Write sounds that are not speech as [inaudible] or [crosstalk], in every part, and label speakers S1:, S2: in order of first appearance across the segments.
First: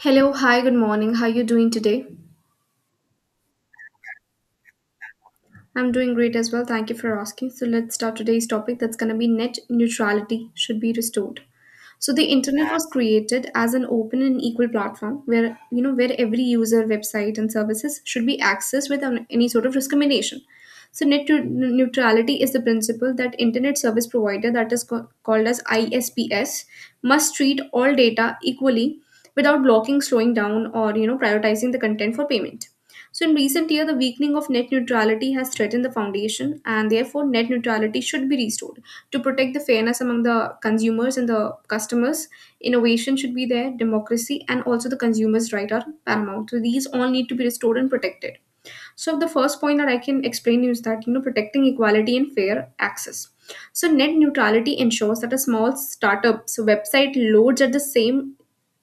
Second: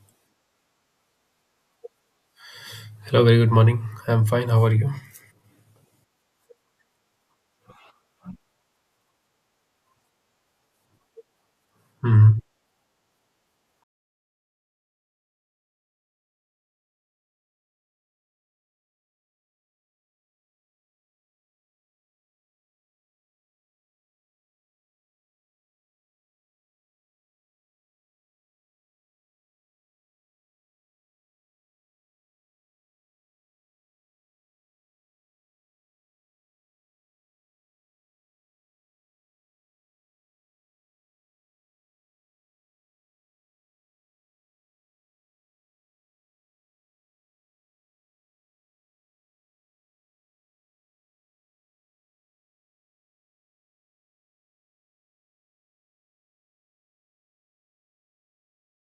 S1: Hello, hi, good morning. How are you doing today?
S2: Hello, very good morning. I'm fine. How are you?
S1: I'm doing great as well. Thank you for asking. So let's start today's topic that's going to be net neutrality should be restored. So the
S2: Hmm.
S1: internet was created as an open and equal platform where where every user, website, and services should be accessed without any sort of discrimination. So neutrality is the principle that internet service provider that is called as ISPS must treat all data equally without blocking, slowing down, or prioritizing the content for payment. So in recent year, the weakening of net neutrality has threatened the foundation, and therefore net neutrality should be restored to protect the fairness among the consumers and the customers, innovation should be there, democracy and also the consumers right are paramount, so these all need to be restored and protected. So the first point that I can explain you is that protecting equality and fair access. So net neutrality ensures that a small startup's website loads at the same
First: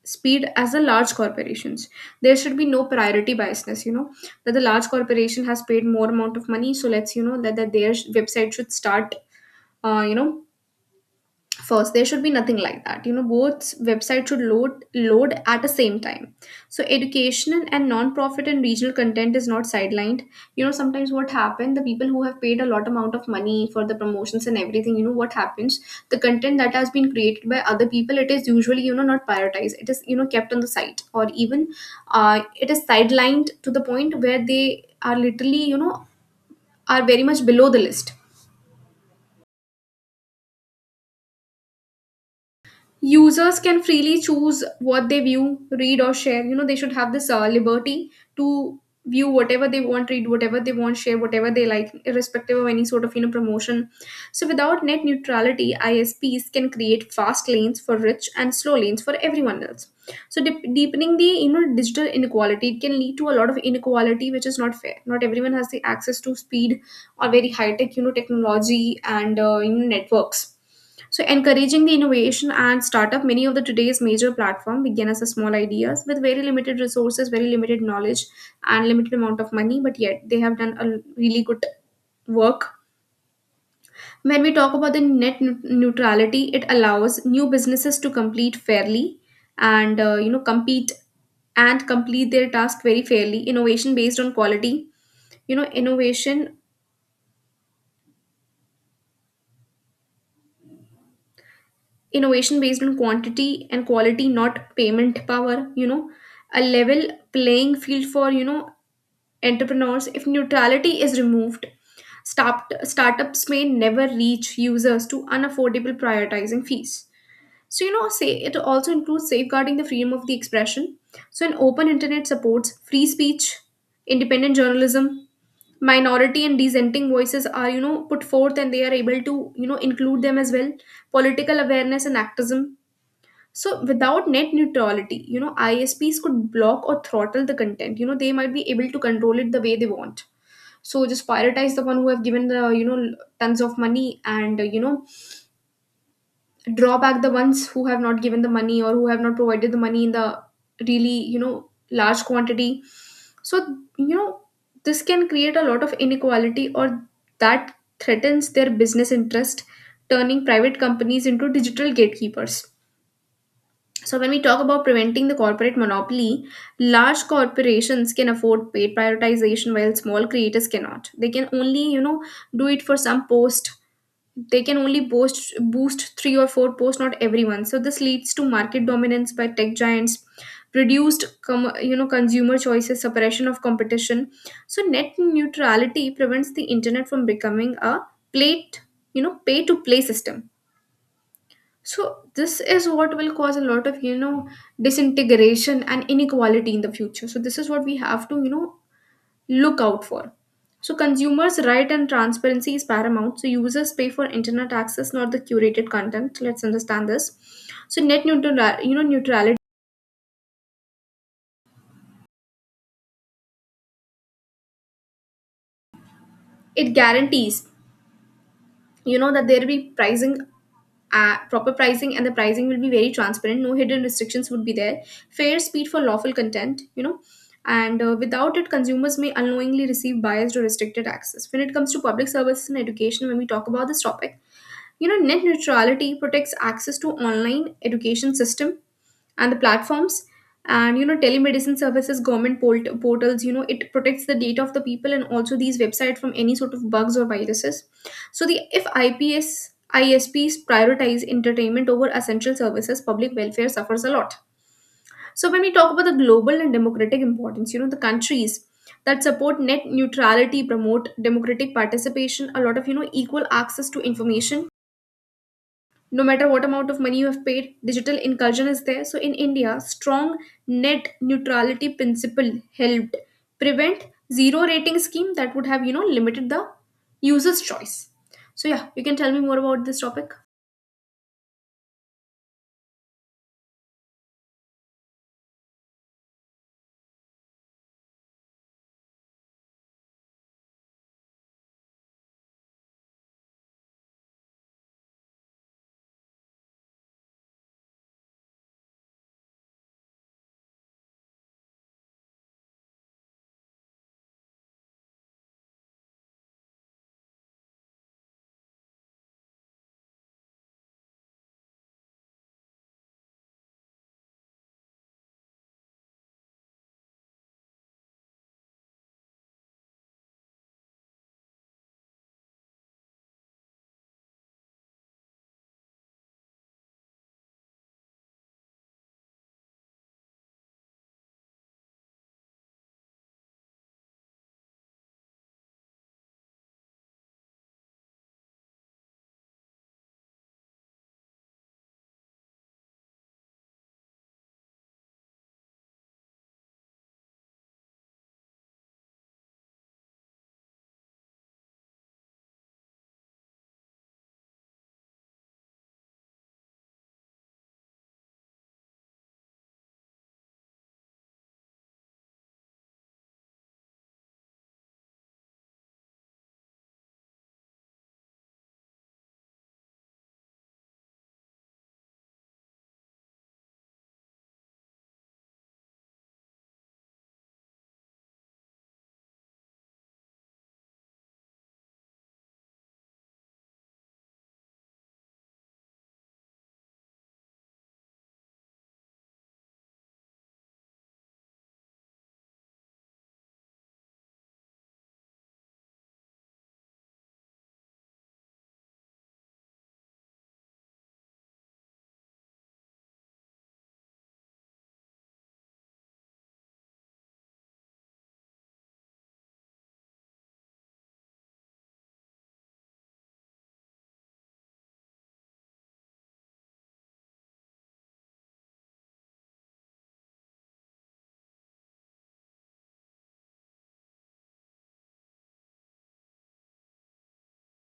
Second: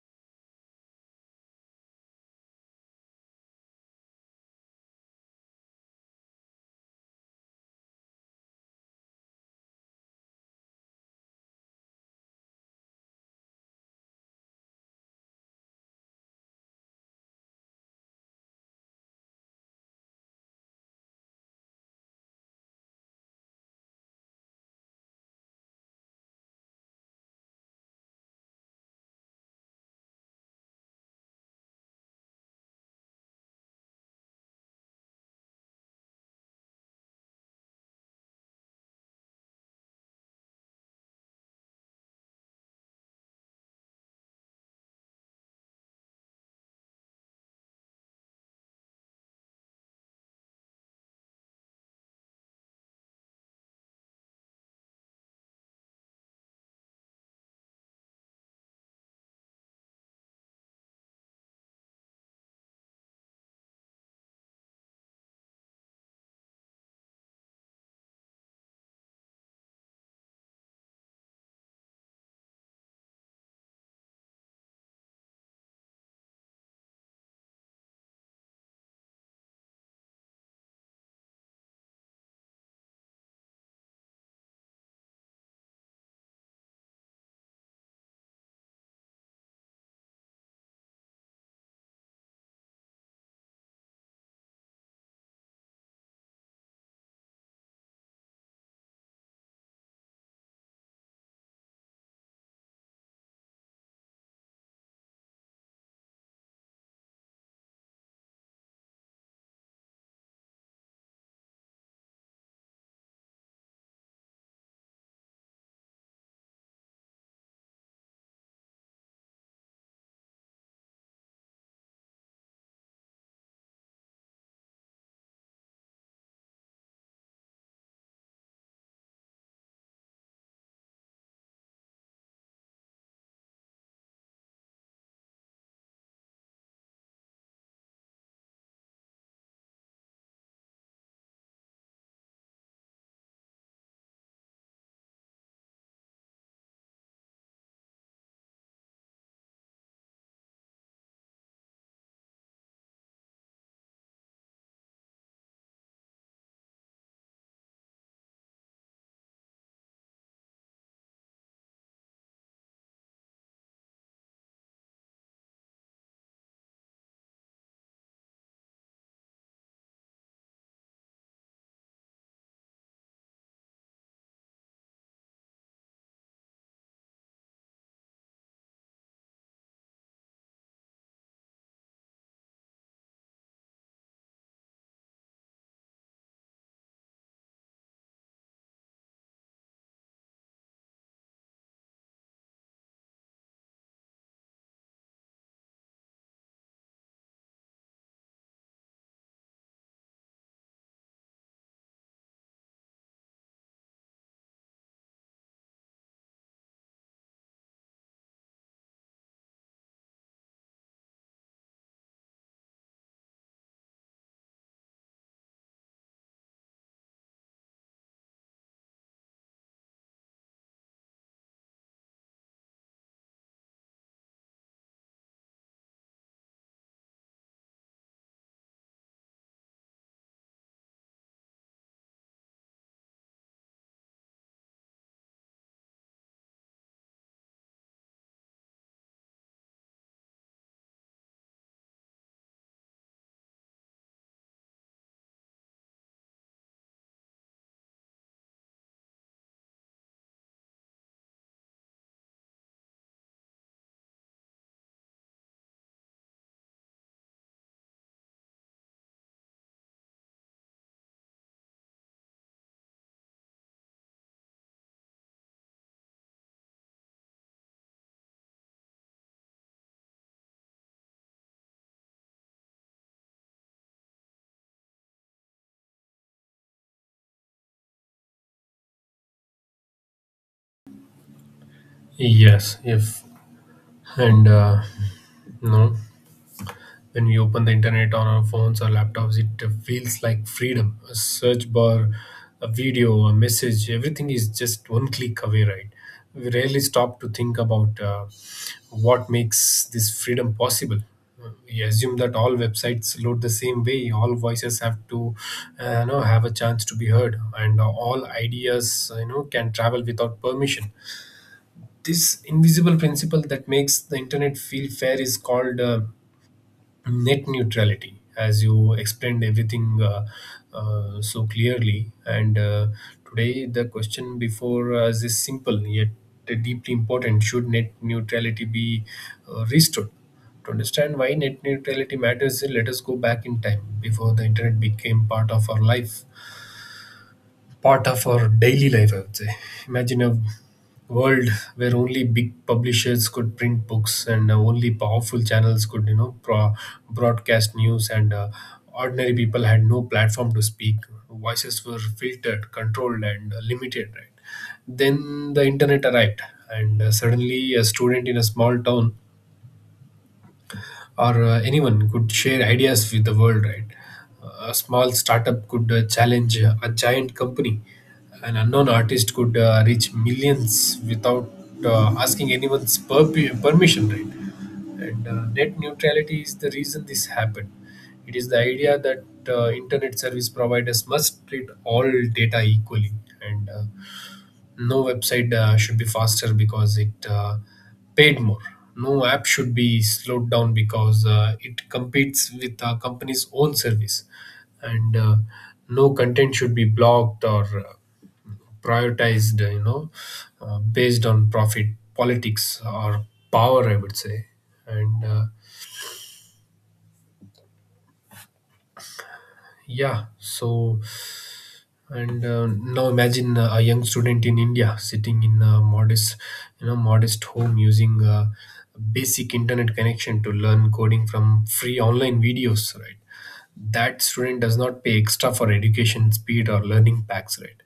S1: speed as the large corporations. There should be no priority biasness, that the large corporation has paid more amount of money, so let's that their website should start uh, you know first. There should be nothing like that, both websites should load at the same time. So educational and non-profit and regional content is not sidelined. You know, sometimes what happened, the people who have paid a lot amount of money for the promotions and everything, what happens, the content that has been created by other people, it is usually not prioritized, it is kept on the site, or even it is sidelined to the point where they are literally are very much below the list. Users can freely choose what they view, read, or share. You know, they should have this liberty to view whatever they want, read whatever they want, share whatever they like, irrespective of any sort of promotion. So without net neutrality, ISPs can create fast lanes for rich and slow lanes for everyone else, so deepening the digital inequality. It can lead to a lot of inequality, which is not fair. Not everyone has the access to speed, or very high tech technology and networks. So encouraging the innovation and startup, many of the today's major platform began as a small ideas with very limited resources, very limited knowledge, and limited amount of money. But yet they have done a really good work. When we talk about the neutrality, it allows new businesses to complete fairly and compete and complete their task very fairly. Innovation based on quality, you know, innovation innovation based on quantity and quality, not payment power, a level playing field for entrepreneurs. If neutrality is removed, startups may never reach users to unaffordable prioritizing fees. So say it also includes safeguarding the freedom of the expression. So an open internet supports free speech, independent journalism, minority and dissenting voices are put forth and they are able to include them as well, political awareness and activism. So without net neutrality, ISPs could block or throttle the content. You know, they might be able to control it the way they want. So just prioritize the one who have given the tons of money, and draw back the ones who have not given the money, or who have not provided the money in the really large quantity. So you know this can create a lot of inequality, or that threatens their business interest, turning private companies into digital gatekeepers. So when we talk about preventing the corporate monopoly, large corporations can afford paid prioritization while small creators cannot. They can only, you know, do it for some post. They can only post, boost three or four posts, not everyone. So this leads to market dominance by tech giants, reduced consumer choices, suppression of competition. So net neutrality prevents the internet from becoming a plate, you know, pay to play system. So this is what will cause a lot of disintegration and inequality in the future. So this is what we have to look out for. So consumers' right and transparency is paramount. So users pay for internet access, not the curated content. Let's understand this. So net neutral, you know, neutrality, it guarantees that there will be pricing, proper pricing, and the pricing will be very transparent, no hidden restrictions would be there, fair speed for lawful content, you know and without it consumers may unknowingly receive biased or restricted access. When it comes to public services and education, when we talk about this topic, net neutrality protects access to online education system and the platforms, and telemedicine services, government portals. You know, it protects the data of the people and also these websites from any sort of bugs or viruses. So the if ips ISPs prioritize entertainment over essential services, public welfare suffers a lot. So when we talk about the global and democratic importance, the countries that support net neutrality promote democratic participation, a lot of equal access to information no matter what amount of money you have paid, digital inclusion is there. So in India, strong net neutrality principle helped prevent zero rating scheme that would have limited the user's choice. So yeah, you can tell me more about this topic.
S2: Yes, if and no, When we open the internet on our phones or laptops, it feels like freedom. A search bar, a video, a message, everything is just one click away, right? We rarely stop to think about what makes this freedom possible. We assume that all websites load the same way, all voices have a chance to be heard, and all ideas, can travel without permission. This invisible principle that makes the internet feel fair is called net neutrality, as you explained everything so clearly. And today the question before us is simple yet deeply important: should net neutrality be restored? To understand why net neutrality matters, let us go back in time before the internet became part of our life, part of our daily life, I would say. Imagine a world where only big publishers could print books and only powerful channels could, you know, broadcast news, and ordinary people had no platform to speak. Voices were filtered, controlled, and limited, right? Then the internet arrived, and suddenly a student in a small town or anyone could share ideas with the world, right? A small startup could challenge a giant company. An unknown artist could reach millions without asking permission, right? And net neutrality is the reason this happened. It is the idea that internet service providers must treat all data equally, and no website should be faster because it paid more. No app should be slowed down because it competes with a company's own service, and no content should be blocked or prioritized, based on profit, politics, or power, I would say. And yeah so And Now imagine a young student in India sitting in a modest home using a basic internet connection to learn coding from free online videos, right? That student does not pay extra for education speed or learning packs, right?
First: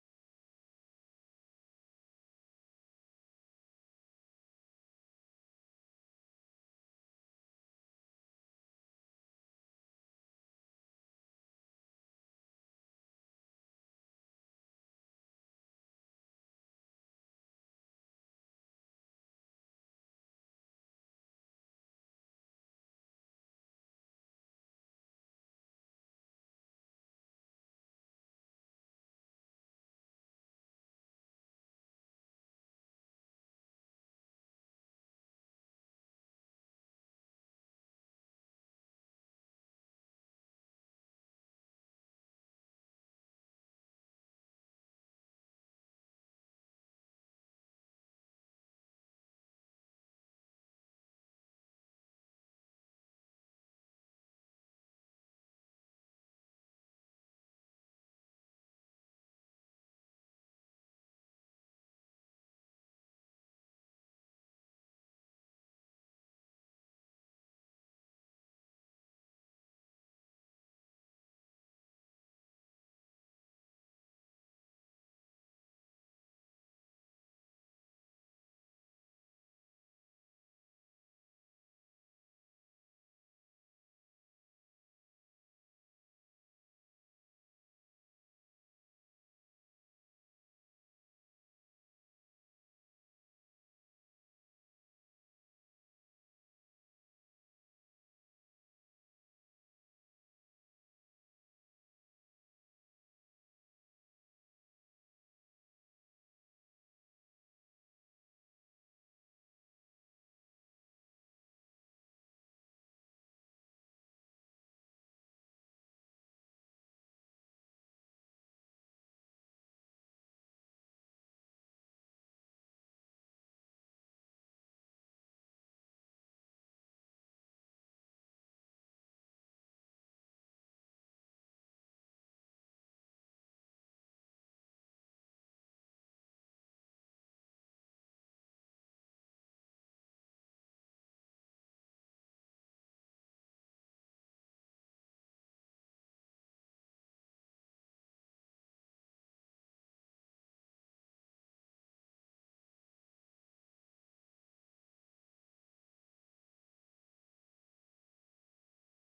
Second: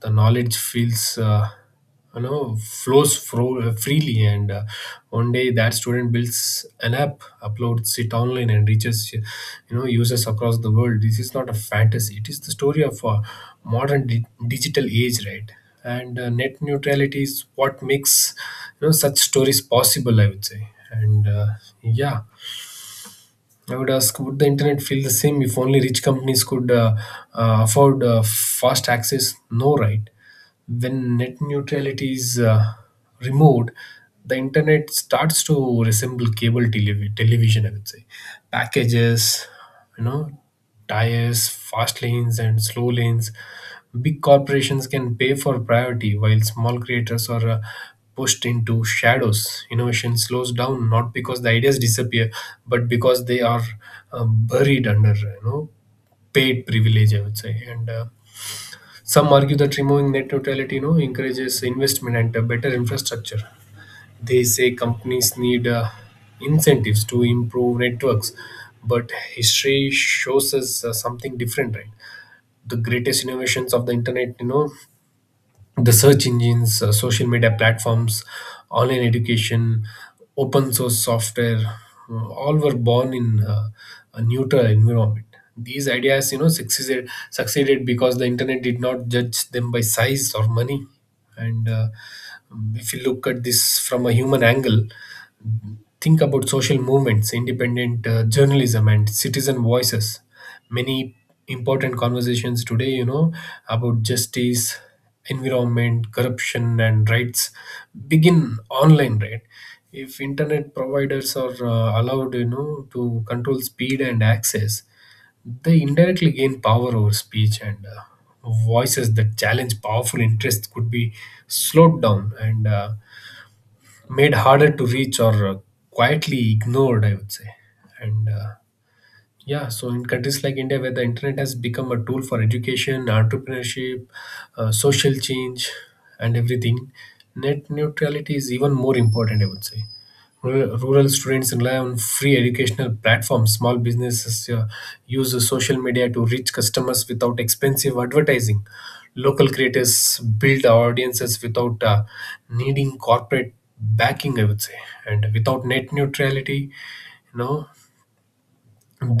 S2: The knowledge feels flows freely, and one day that student builds an app, uploads it online, and reaches, you know, users across the world. This is not a fantasy, it is the story of a modern digital age, right? and Net neutrality is what makes, you know, such stories possible, I would say. And yeah I would ask, would the internet feel the same if only rich companies could afford fast access? No, right? When net neutrality is removed, the internet starts to resemble cable television, I would say. Packages, you know, tires, fast lanes, and slow lanes. Big corporations can pay for priority while small creators are pushed into shadows. Innovation slows down not because the ideas disappear, but because they are buried under paid privilege, I would say. And Some argue that removing net neutrality, you know, encourages investment and better infrastructure. They say companies need incentives to improve networks, but history shows us something different, right? The greatest innovations of the internet, you know, the search engines, social media platforms, online education, open source software, all were born in a neutral environment. These ideas, you know, succeeded because the internet did not judge them by size or money. And If you look at this from a human angle, think about social movements, independent journalism, and citizen voices. Many important conversations today, you know, about justice, environment, corruption, and rights begin online, right? If internet providers are allowed, you know, to control speed and access, they indirectly gain power over speech, and voices that challenge powerful interests could be slowed down and made harder to reach or quietly ignored, I would say. And uh, yeah, so in countries like India, where the internet has become a tool for education, entrepreneurship, social change, and everything, net neutrality is even more important, I would say. Rural students rely on free educational platforms. Small businesses use social media to reach customers without expensive advertising. Local creators build audiences without needing corporate backing, I would say. And without net neutrality, you know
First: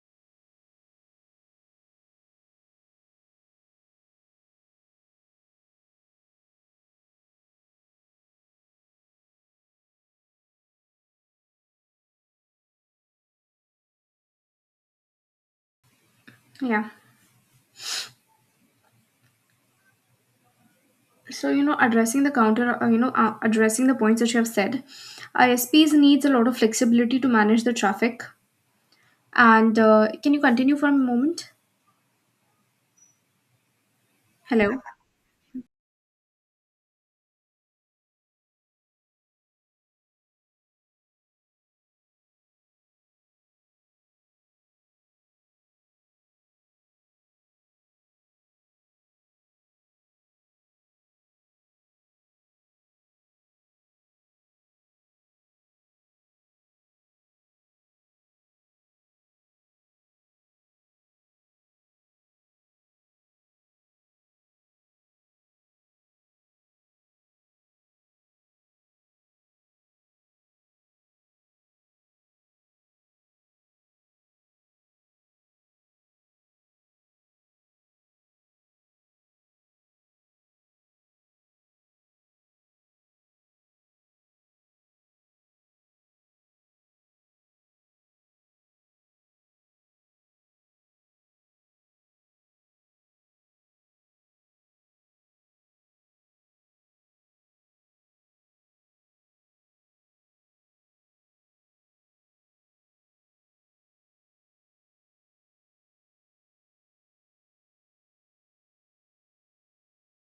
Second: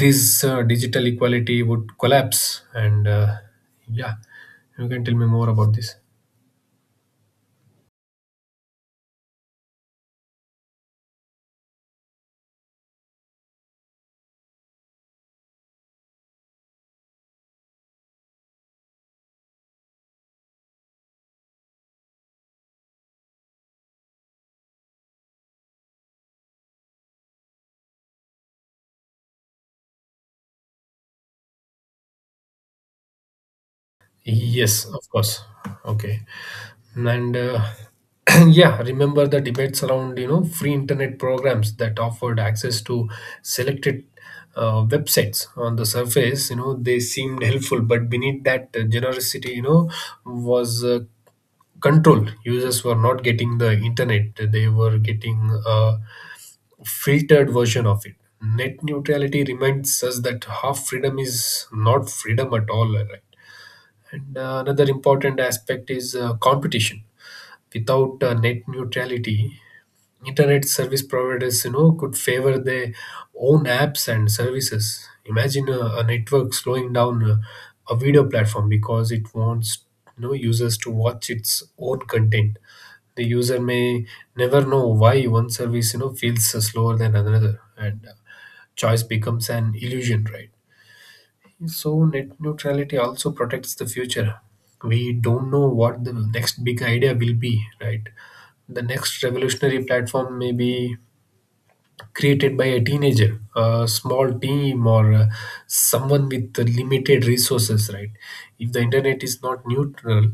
S2: this digital equality would collapse. And yeah You can tell me more about this.
S1: Yeah. So, addressing the counter, addressing the points that you have said, ISPs needs a lot of flexibility to manage the traffic. And can you continue for a moment? Hello.
S2: Yes, of course. Okay. and [clears throat] Yeah, remember the debates around, you know, free internet programs that offered access to selected websites. On the surface, you know, they seemed helpful, but beneath that generosity, you know, was control. Users were not getting the internet, they were getting filtered version of it. Net neutrality reminds us that half freedom is not freedom at all, right? And Another important aspect is competition. Without net neutrality, internet service providers, you know, could favor their own apps and services. Imagine a network slowing down a video platform because it wants, you know, users to watch its own content. The user may never know why one service, you know, feels slower than another, and choice becomes an illusion, right? So net neutrality also protects the future. We don't know what the next big idea will be, right? The next revolutionary platform may be created by a teenager, a small team, or someone with limited resources, right? If the internet is not neutral,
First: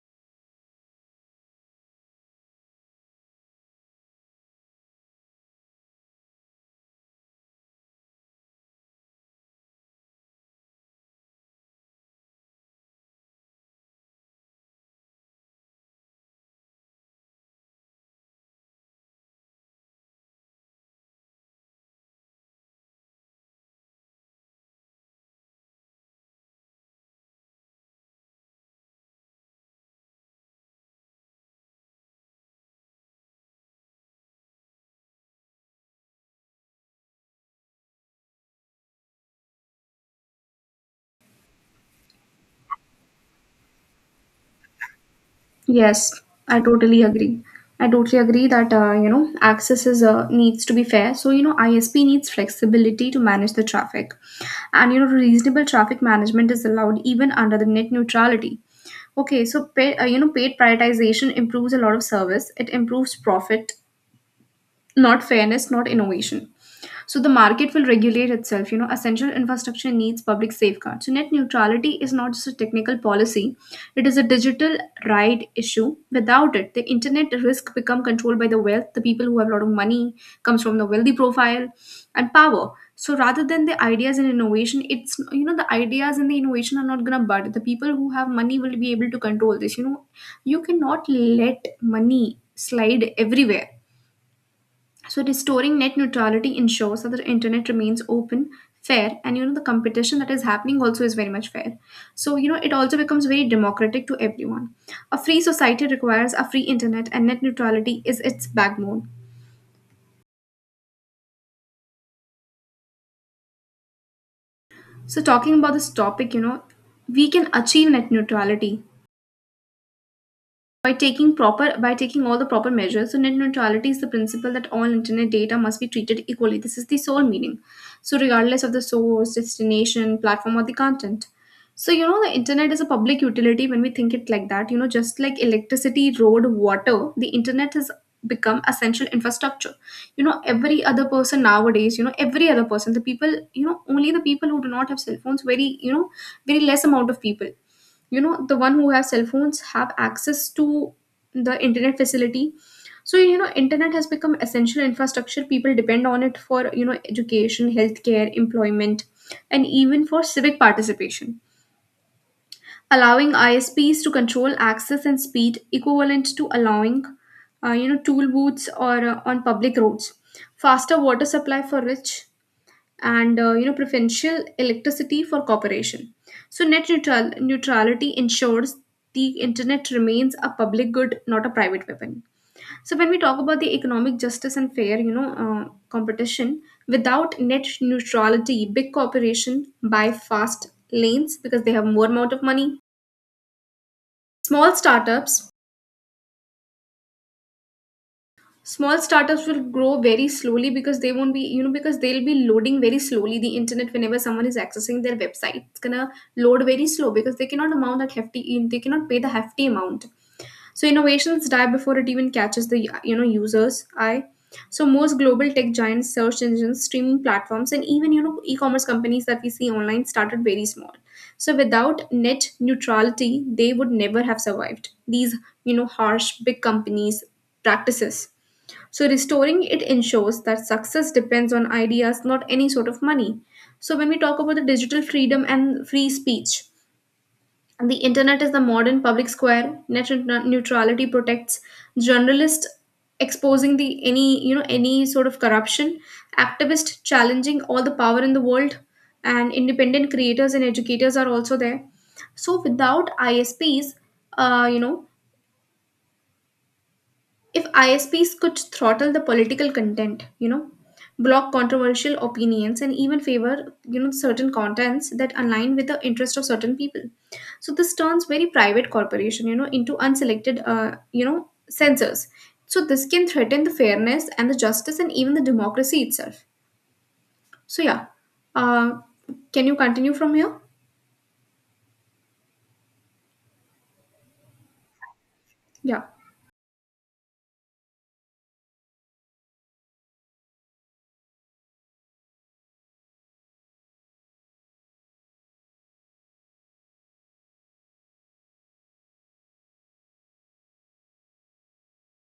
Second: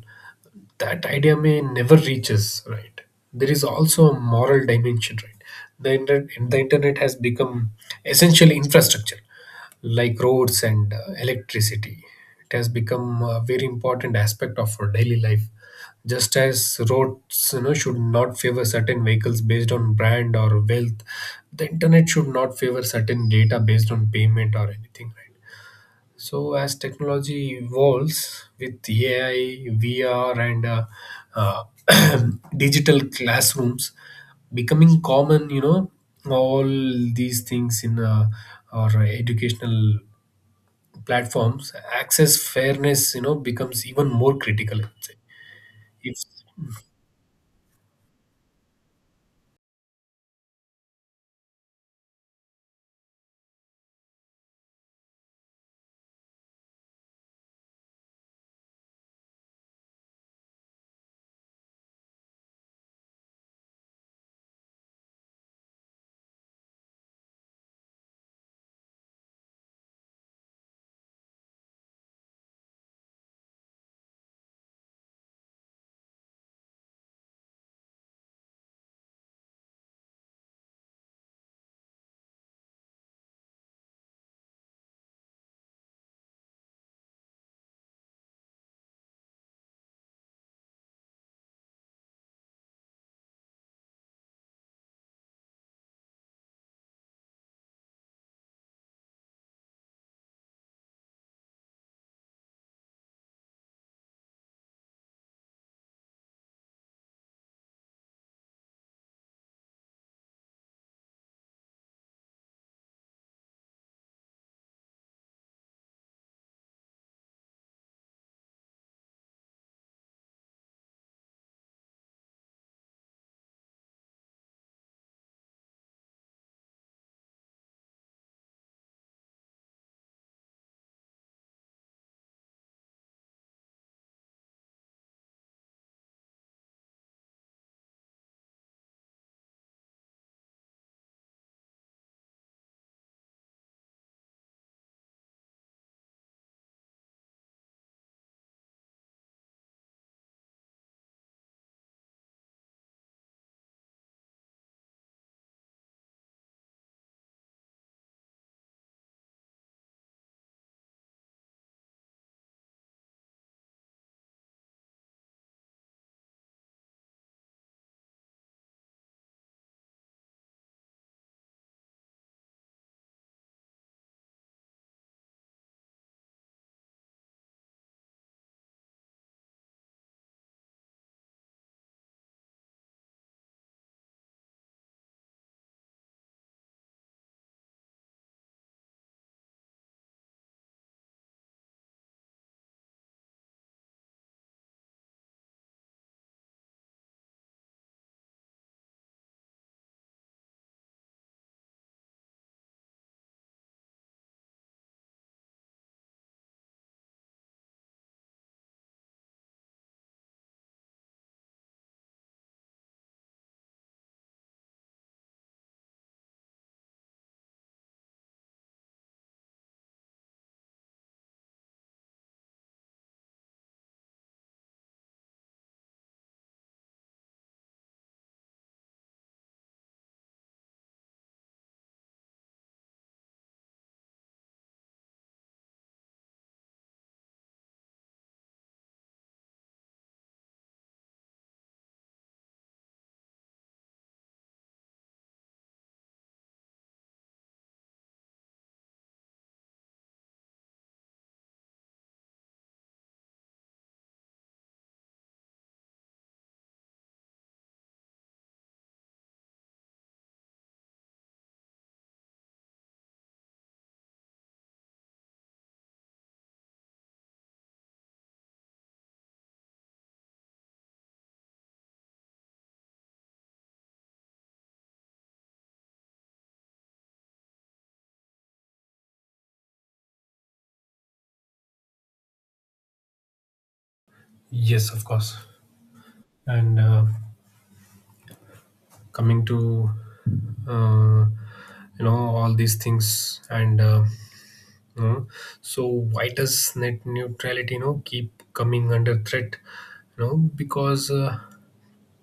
S2: that idea may never reach us, right? There is also a moral dimension, right? The internet has become essential infrastructure like roads and electricity. It has become a very important aspect of our daily life. Just as roads, you know, should not favor certain vehicles based on brand or wealth, the internet should not favor certain data based on payment or anything, right? So as technology evolves with AI, VR, and uh, [clears throat] digital classrooms becoming common, you know, all these things in our educational platforms, access fairness, you know, becomes even more critical, I would say.
S1: Yes,
S2: If
S1: I totally agree. I totally agree that access is needs to be fair. So ISP needs flexibility to manage the traffic, and reasonable traffic management is allowed even under the net neutrality. Okay, so pay, you know paid prioritization improves a lot of service. It improves profit, not fairness, not innovation. So the market will regulate itself. You know, essential infrastructure needs public safeguards. So net neutrality is not just a technical policy; it is a digital right issue. Without it, the internet risk become controlled by the wealth, the people who have a lot of money, comes from the wealthy profile, and power. So rather than the ideas and innovation, it's the ideas and the innovation are not gonna bud. The people who have money will be able to control this. You know, you cannot let money slide everywhere. So restoring net neutrality ensures that the internet remains open, fair, and the competition that is happening also is very much fair. So it also becomes very democratic to everyone. A free society requires a free internet, and net neutrality is its backbone. So talking about this topic, we can achieve net neutrality By taking proper by taking all the proper measures. So net neutrality is the principle that all internet data must be treated equally. This is the sole meaning. So regardless of the source, destination, platform, or the content. So the internet is a public utility when we think it like that. You know, just like electricity, road, water, the internet has become essential infrastructure. Every other person nowadays, every other person, the people, only the people who do not have cell phones, very, very less amount of people. The one who have cell phones have access to the internet facility. So internet has become essential infrastructure. People depend on it for education, healthcare, employment, and even for civic participation. Allowing ISPs to control access and speed equivalent to allowing tool booths or on public roads, faster water supply for rich, and preferential electricity for corporation. So net neutrality ensures the internet remains a public good, not a private weapon. So when we talk about the economic justice and fair competition, without net neutrality, big corporation buy fast lanes because they have more amount of money. Small startups small startups will grow very slowly because they won't be because they'll be loading very slowly. The internet, whenever someone is accessing their website, it's gonna load very slow because they cannot amount that hefty, they cannot pay the hefty amount. So innovations die before it even catches the users eye. So most global tech giants, search engines, streaming platforms, and even e-commerce companies that we see online started very small. So without net neutrality, they would never have survived these, harsh big companies practices. So restoring it ensures that success depends on ideas, not any sort of money. So when we talk about the digital freedom and free speech, the internet is the modern public square. Net neutrality protects journalists exposing the any, any sort of corruption, activists challenging all the power in the world, and independent creators and educators are also there. So without ISPs, uh, you know, if ISPs could throttle the political content, block controversial opinions, and even favor, certain contents that align with the interest of certain people. So this turns very private corporation, into unselected, censors. So this can threaten the fairness and the justice and even the democracy itself. So yeah, uh, can you continue from here?
S2: Yes, of course.
S1: Yeah.
S2: And Coming to uh, you know, all these things. And. Know. So why does net neutrality, you know, keep coming under threat? You know, because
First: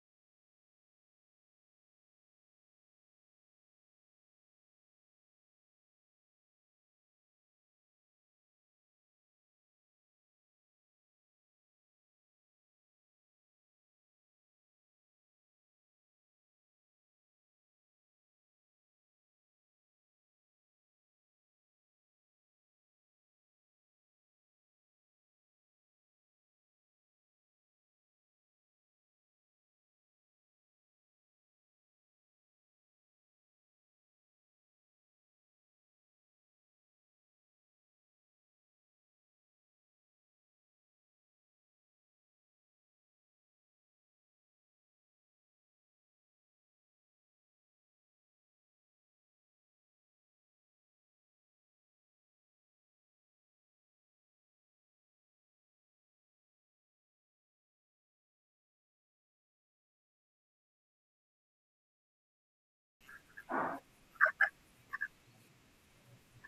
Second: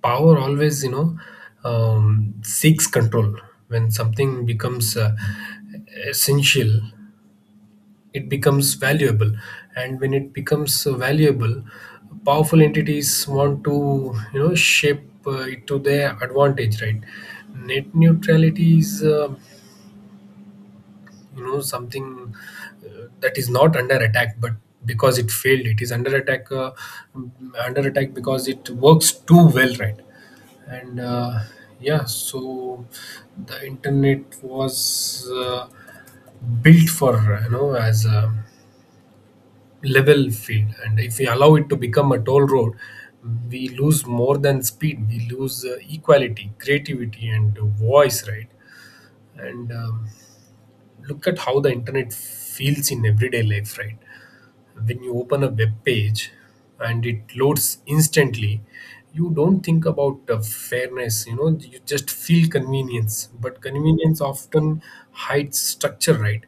S2: power always, you know, seeks control. When something becomes essential, it becomes valuable, and when it becomes valuable, powerful entities want to, you know, shape it to their advantage, right? Net neutrality is something that is not under attack, but because it failed, it is under attack, mm, under attack because it works too well, right? And uh, yeah so the internet was built for, you know, as a level field, and if we allow it to become a toll road, we lose more than speed, we lose equality, creativity, and voice, right? and Look at how the internet feels in everyday life, right? When you open a web page and it loads instantly, you don't think about fairness, you know, you just feel convenience. But convenience often hides structure, right?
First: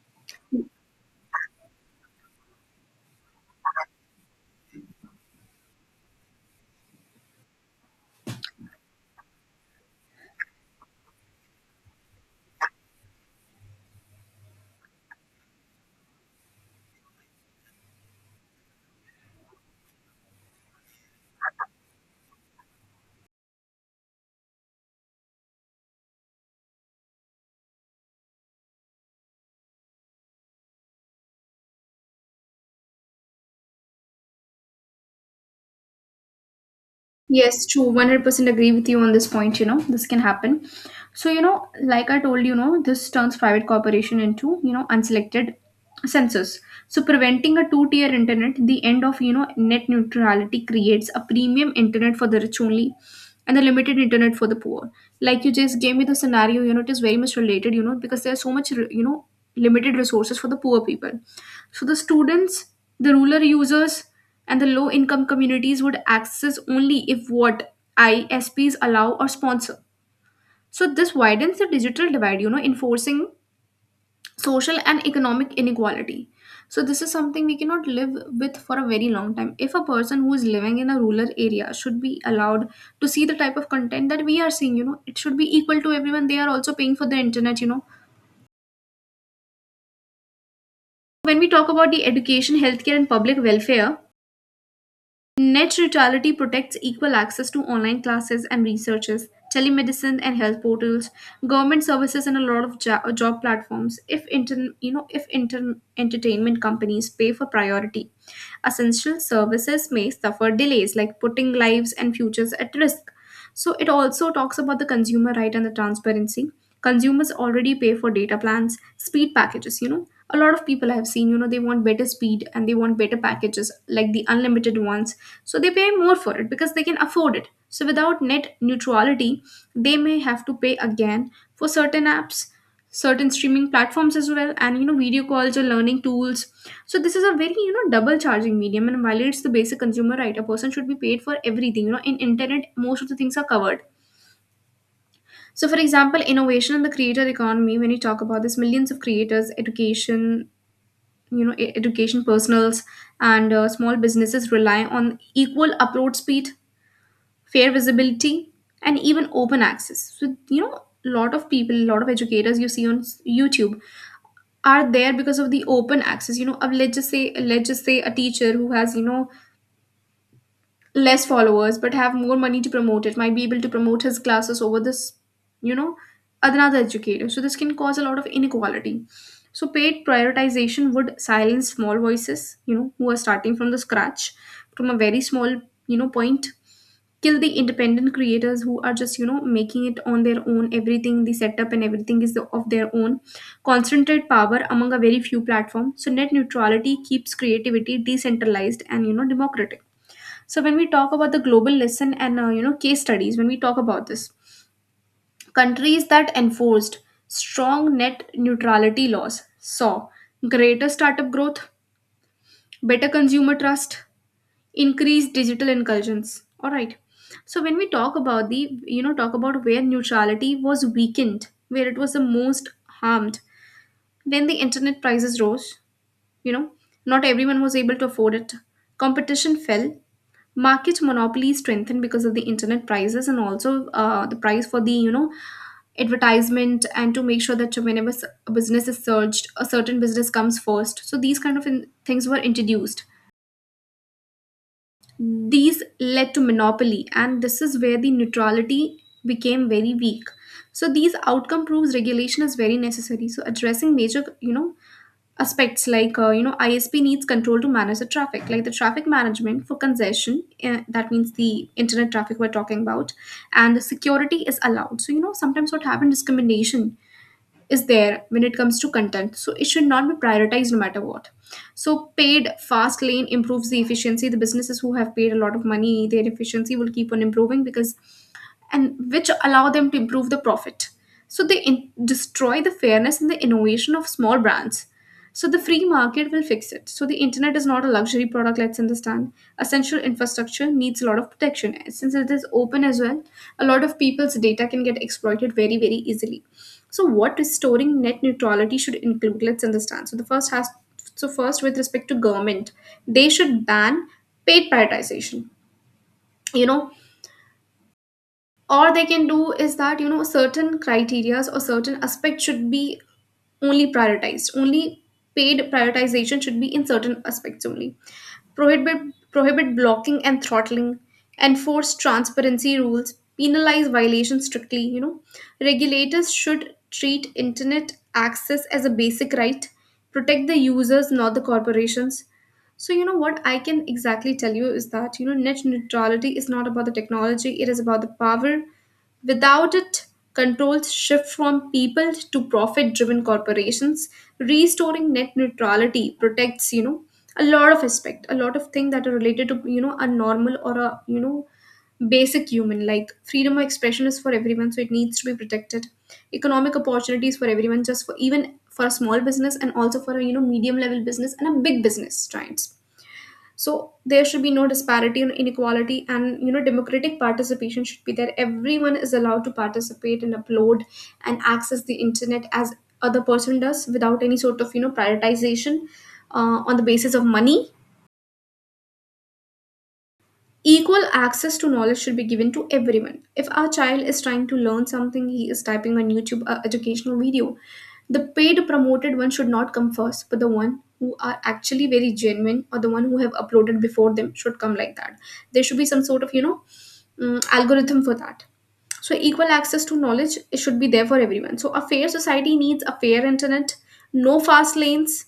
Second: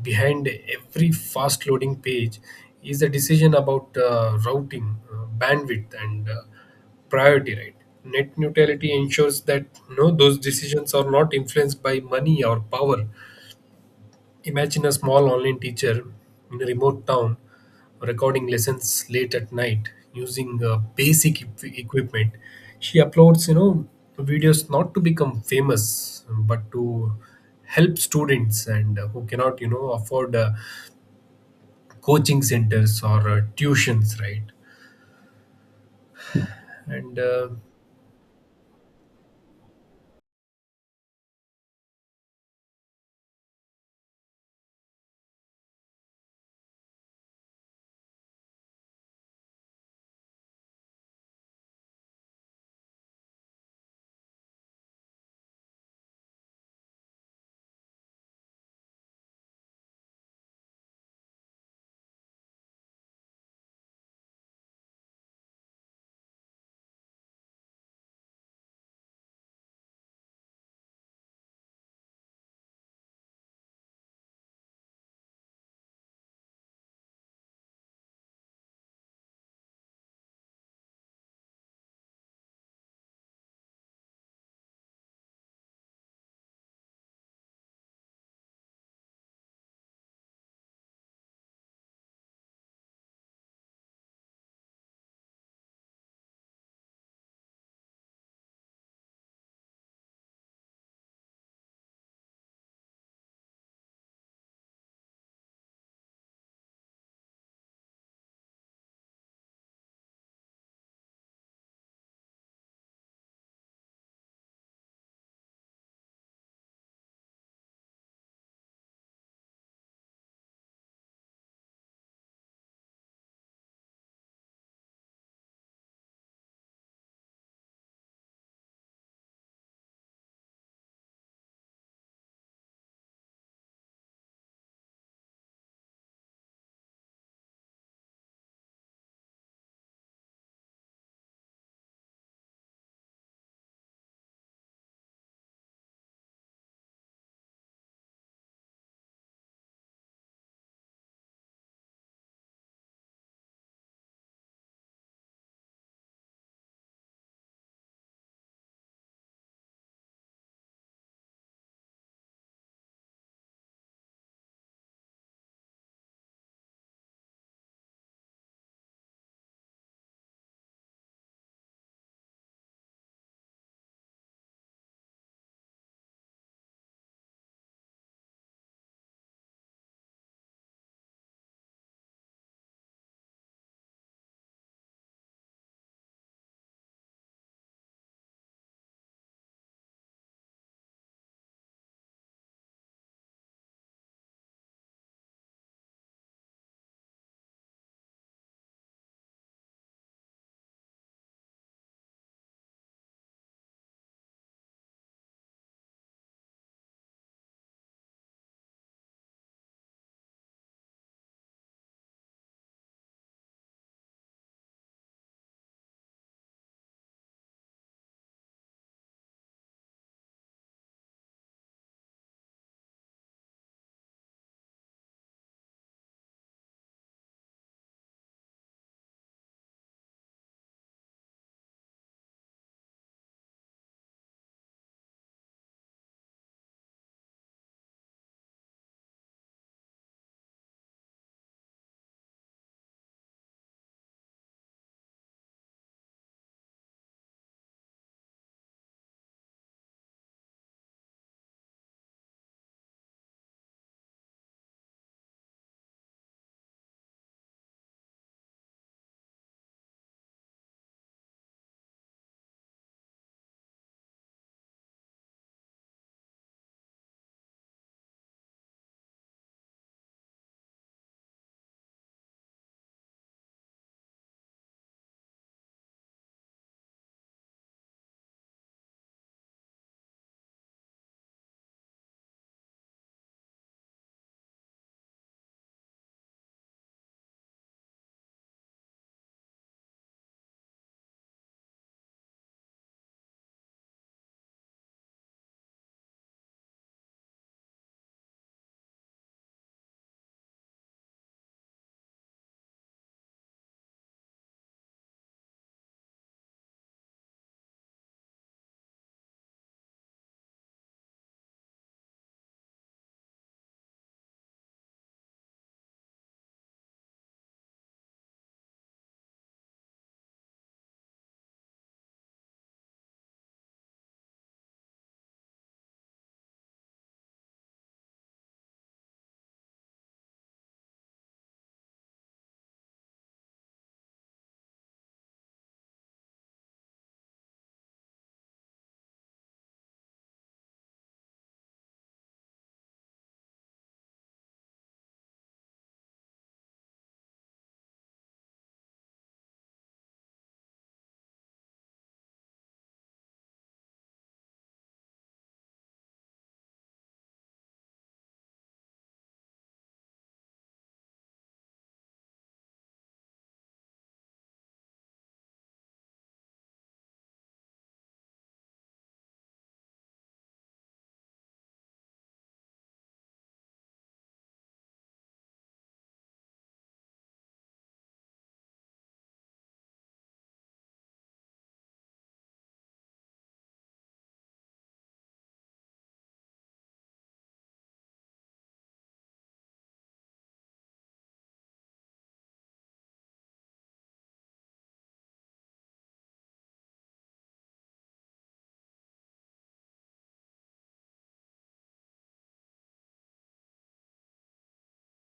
S2: Behind every fast loading page is a decision about routing, bandwidth, and priority, right? Net neutrality ensures that no, those decisions are not influenced by money or power. Imagine a small online teacher in a remote town recording lessons late at night using basic equipment. She uploads, you know, videos not to become famous but to help students, and who cannot, you know, afford coaching centers or tuitions, right? And
S1: Yes, true. 100% agree with you on this point. You know, this can happen. So, you know, like I told you, you know, this turns private corporation into, you know, unselected census. So preventing a two tier internet, the end of, you know, net neutrality creates a premium internet for the rich only and the limited internet for the poor. Like you just gave me the scenario, you know, it is very much related, you know, because there's so much, you know, limited resources for the poor people. So the students, the rural users, and the low income communities would access only if what ISPs allow or sponsor. So this widens the digital divide, you know, enforcing social and economic inequality. So this is something we cannot live with for a very long time. If a person who is living in a rural area should be allowed to see the type of content that we are seeing, you know, it should be equal to everyone. They are also paying for the internet, you know. When we talk about the education, healthcare, and public welfare, net neutrality protects equal access to online classes and researches, telemedicine and health portals, government services, and a lot of job platforms. If you know, if entertainment companies pay for priority, essential services may suffer delays, like putting lives and futures at risk. So it also talks about the consumer right and the transparency. Consumers already pay for data plans, speed packages, you know. A lot of people I have seen, you know, they want better speed and they want better packages like the unlimited ones. So they pay more for it because they can afford it. So without net neutrality, they may have to pay again for certain apps, certain streaming platforms as well, and you know, video calls or learning tools. So this is a very, you know, double charging medium and violates the basic consumer right. A person should be paid for everything. You know, in internet most of the things are covered. So for example, innovation in the creator economy, when you talk about this, millions of creators, education, you know, education personals, and small businesses rely on equal upload speed, fair visibility, and even open access. So you know, a lot of people, a lot of educators you see on YouTube are there because of the open access. You know, of let's just say a teacher who has, you know, less followers but have more money to promote it might be able to promote his classes over this, you know, another educator. So this can cause a lot of inequality. So paid prioritization would silence small voices, you know, who are starting from the scratch, from a very small, you know, point, kill the independent creators who are just, you know, making it on their own, everything, the setup and everything is of their own, concentrate power among a very few platform. So net neutrality keeps creativity decentralized and, you know, democratic. So when we talk about the global lesson and case studies, when we talk about this, countries that enforced strong net neutrality laws saw greater startup growth, better consumer trust, increased digital incursions, all right. So when we talk about the, you know talk about where neutrality was weakened, where it was the most harmed, when the internet prices rose, you know, not everyone was able to afford it, competition fell, market monopoly strengthened because of the internet prices, and also the price for the, you know, advertisement, and to make sure that whenever a business is surged, a certain business comes first, so these kind of things were introduced, these led to monopoly, and this is where the neutrality became very weak. So these outcome proves regulation is very necessary. So addressing major, you know, aspects like ISP needs control to manage the traffic, like the traffic management for congestion. That means the internet traffic we're talking about, and the security is allowed. So you know, sometimes what happened, discrimination is there when it comes to content, so it should not be prioritized no matter what. So paid fast lane improves the efficiency. The businesses who have paid a lot of money, their efficiency will keep on improving because, and which allow them to improve the profit. So they destroy the fairness and the innovation of small brands. So the free market will fix it. So the internet is not a luxury product, let's understand. Essential infrastructure needs a lot of protection. Since it is open as well, a lot of people's data can get exploited very, very easily. So what restoring net neutrality should include, let's understand. So the first has so first with respect to government, they should ban paid privatization. You know, or they can do is that, you know, certain criterias or certain aspects should be only prioritized, only paid prioritization should be in certain aspects only. Prohibit prohibit blocking and throttling, enforce transparency rules, penalize violations strictly, you know, regulators should treat internet access as a basic right, protect the users not the corporations. So, you know, what I can exactly tell you is that, you know, net neutrality is not about the technology, it is about the power. Without it, controls shift from people to profit driven corporations. Restoring net neutrality protects, you know, a lot of aspect, a lot of things that are related to, you know, a normal, or a, you know, basic human. Like freedom of expression is for everyone, so it needs to be protected. Economic opportunities for everyone, just for even for a small business, and also for a, you know, medium level business and a big business giants. So there should be no disparity and inequality, and you know, democratic participation should be there. Everyone is allowed to participate and upload and access the internet as other person does without any sort of, you know, prioritization on the basis of money. Equal access to knowledge should be given to everyone. If our child is trying to learn something, he is typing on YouTube a educational video, the paid promoted one should not come first, but the one who are actually very genuine or the one who have uploaded before them should come, like that. There should be some sort of, you know, algorithm for that. So equal access to knowledge, it should be there for everyone. So a fair society needs a fair internet, no fast lanes,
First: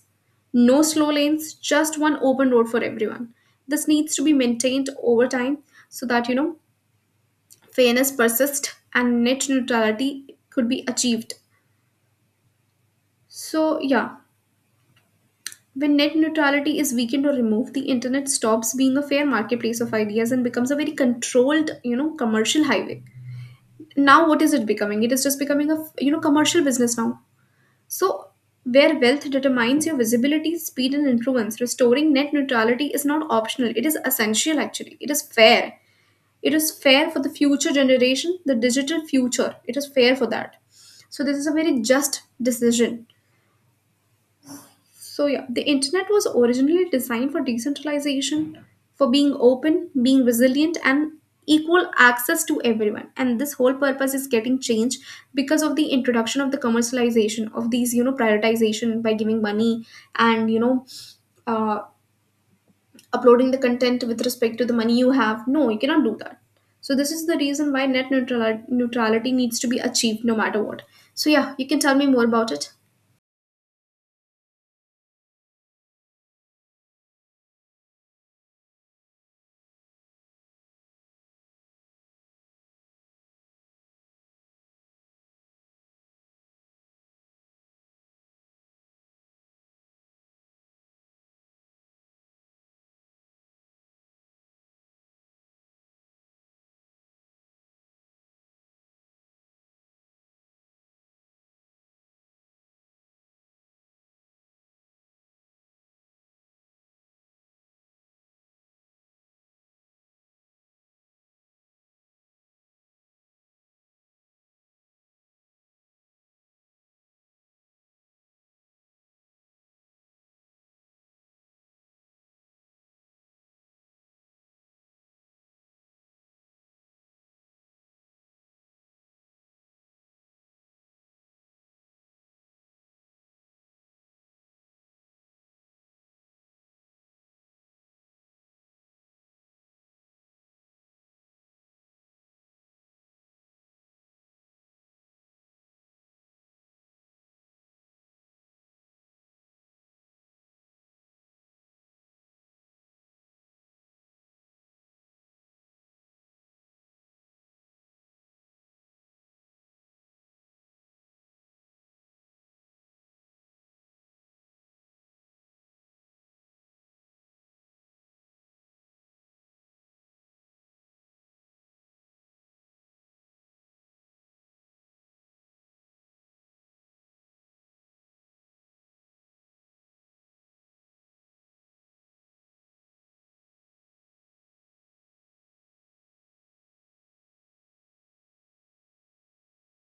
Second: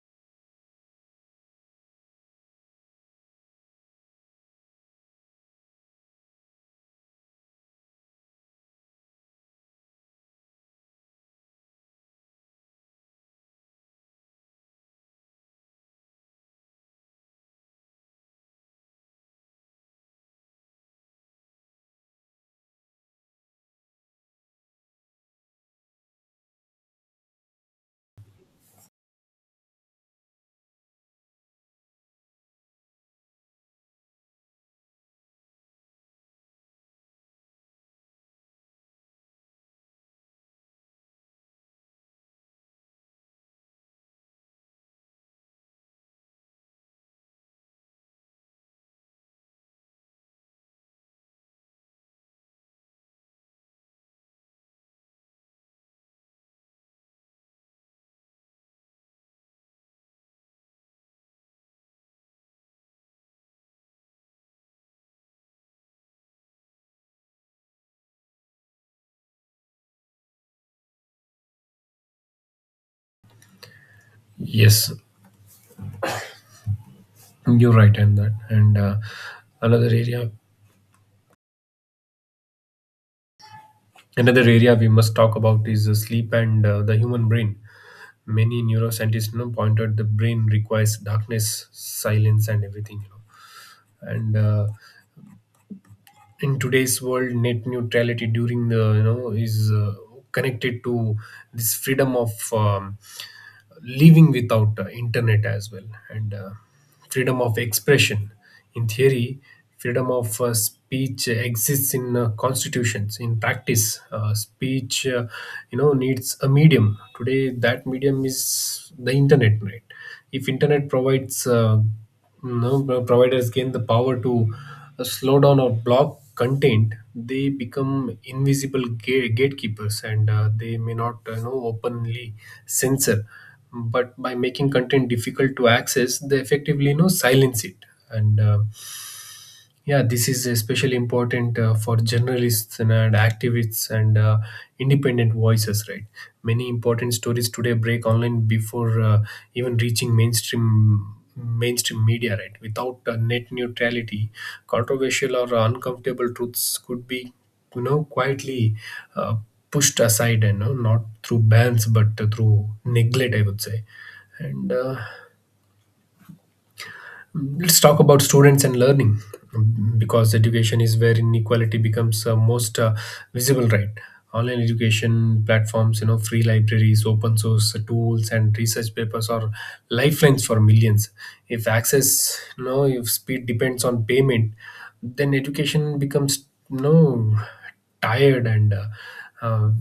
S1: no slow lanes, just one open road for everyone. This needs to be maintained over time so that you know, fairness persists and net neutrality could be achieved. So yeah, when net neutrality is weakened or removed, the internet stops being a fair marketplace of ideas and becomes a very controlled, you know, commercial highway. Now what is it becoming? It is just becoming a, you know, commercial business now. So where wealth determines your visibility, speed, and influence, restoring net neutrality is not optional. It is essential, actually. It is fair. It is fair for the future generation, the digital future. It is fair for that. So this is a very just decision. So yeah, the internet was originally designed for decentralization, for being open, being resilient, and equal access to everyone. And this whole purpose is getting changed because of the introduction of the commercialization of these, you know, prioritization by giving money, and you know, uh, uploading the content with respect to the money you have. No, you cannot do that. So this is the reason why net neutrality needs to be achieved no matter what. So yeah, you can tell me more about it.
S2: Yes, you're right on that. And Another area, another area we must talk about is sleep and the human brain. Many neuroscientists, you know, pointed the brain requires darkness, silence, and everything, you know. And In today's world, net neutrality during the, you know, is connected to this freedom of living without internet as well, and freedom of expression. In theory, freedom of speech exists in constitutions. In practice, speech, needs a medium. Today that medium is the internet, right? If internet providers gain the power to slow down or block content, they become invisible gatekeepers, and they may not you know, openly censor, but by making content difficult to access, they effectively, you know, silence it. and uh, yeah, this is especially important for journalists and activists, and independent voices, right? Many important stories today break online before even reaching mainstream media, right? Without net neutrality, controversial or uncomfortable truths could be, you know, quietly uh, pushed aside, and you know, not through bans but through neglect, I would say. And Let's talk about students and learning, because education is where inequality becomes most visible, right? Online education platforms, you know, free libraries, open source tools, and research papers are lifelines for millions. If access, you know, if speed depends on payment, then education becomes, you know, tired, and uh,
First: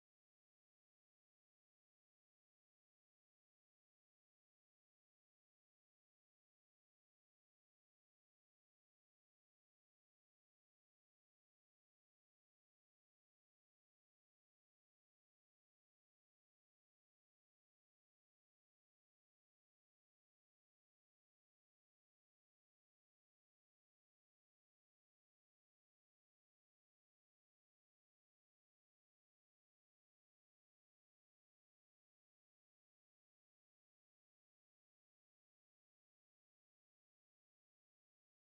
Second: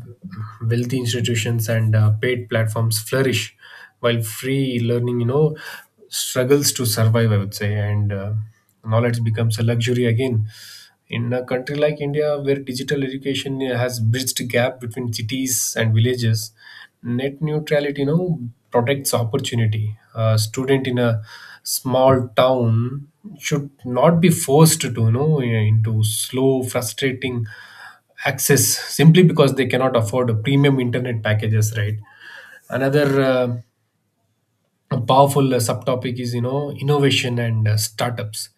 S2: wealthy institutions and paid platforms flourish while free learning, you know, struggles to survive, I would say. And Knowledge becomes a luxury again. In a country like India, where digital education has bridged the gap between cities and villages, net neutrality, you know, protects opportunity. A student in a small town should not be forced to, you know, into slow, frustrating access simply because they cannot afford a premium internet packages, right? Another a powerful subtopic is, you know, innovation and startups.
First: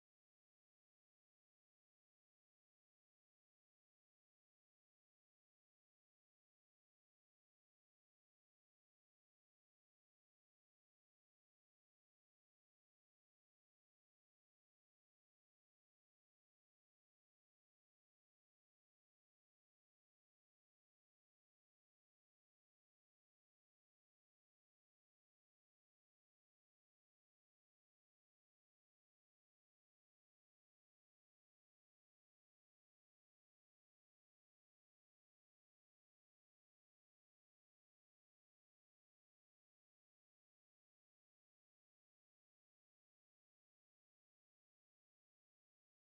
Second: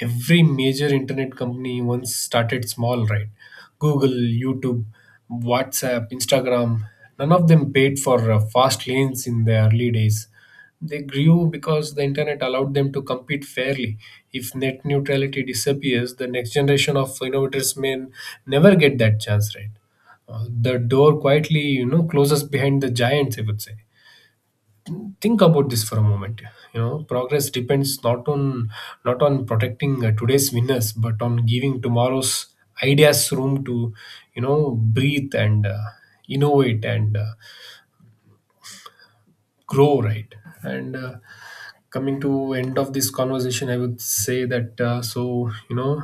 S2: Every major internet company once started small, right? Google, YouTube, WhatsApp, Instagram, none of them paid for fast lanes in the early days. They grew because the internet allowed them to compete fairly. If net neutrality disappears, the next generation of innovators may never get that chance, right? The door quietly, you know, closes behind the giants, I would say. Think about this for a moment. You know, progress depends not on protecting today's winners but on giving tomorrow's ideas room to, you know, breathe and innovate and grow, right? and Coming to end of this conversation, I would say that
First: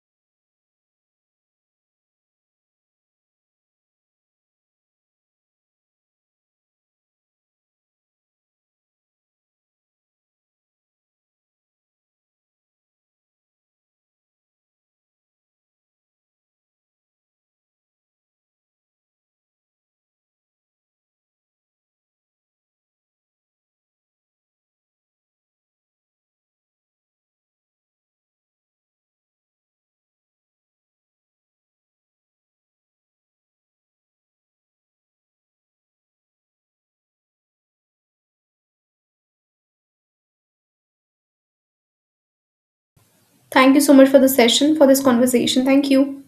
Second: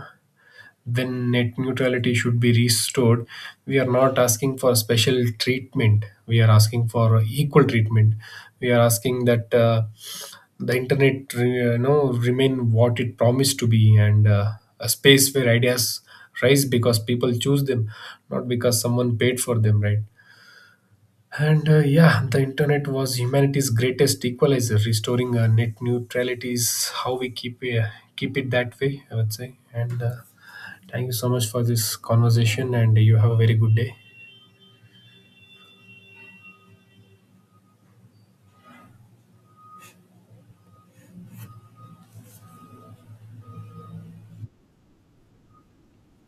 S2: then net neutrality should be restored. We are not asking for special treatment. We are asking for equal treatment. We are asking that the internet, you know, remain what it promised to be, and a space where ideas rise because people choose them, not because someone paid for them, right? The internet was humanity's greatest equalizer. Restoring net neutrality is how we keep it that way, I would say. And Thank you so much for this conversation, and you have a very good day.
S1: Thank you so much for the session, for this conversation. Thank you.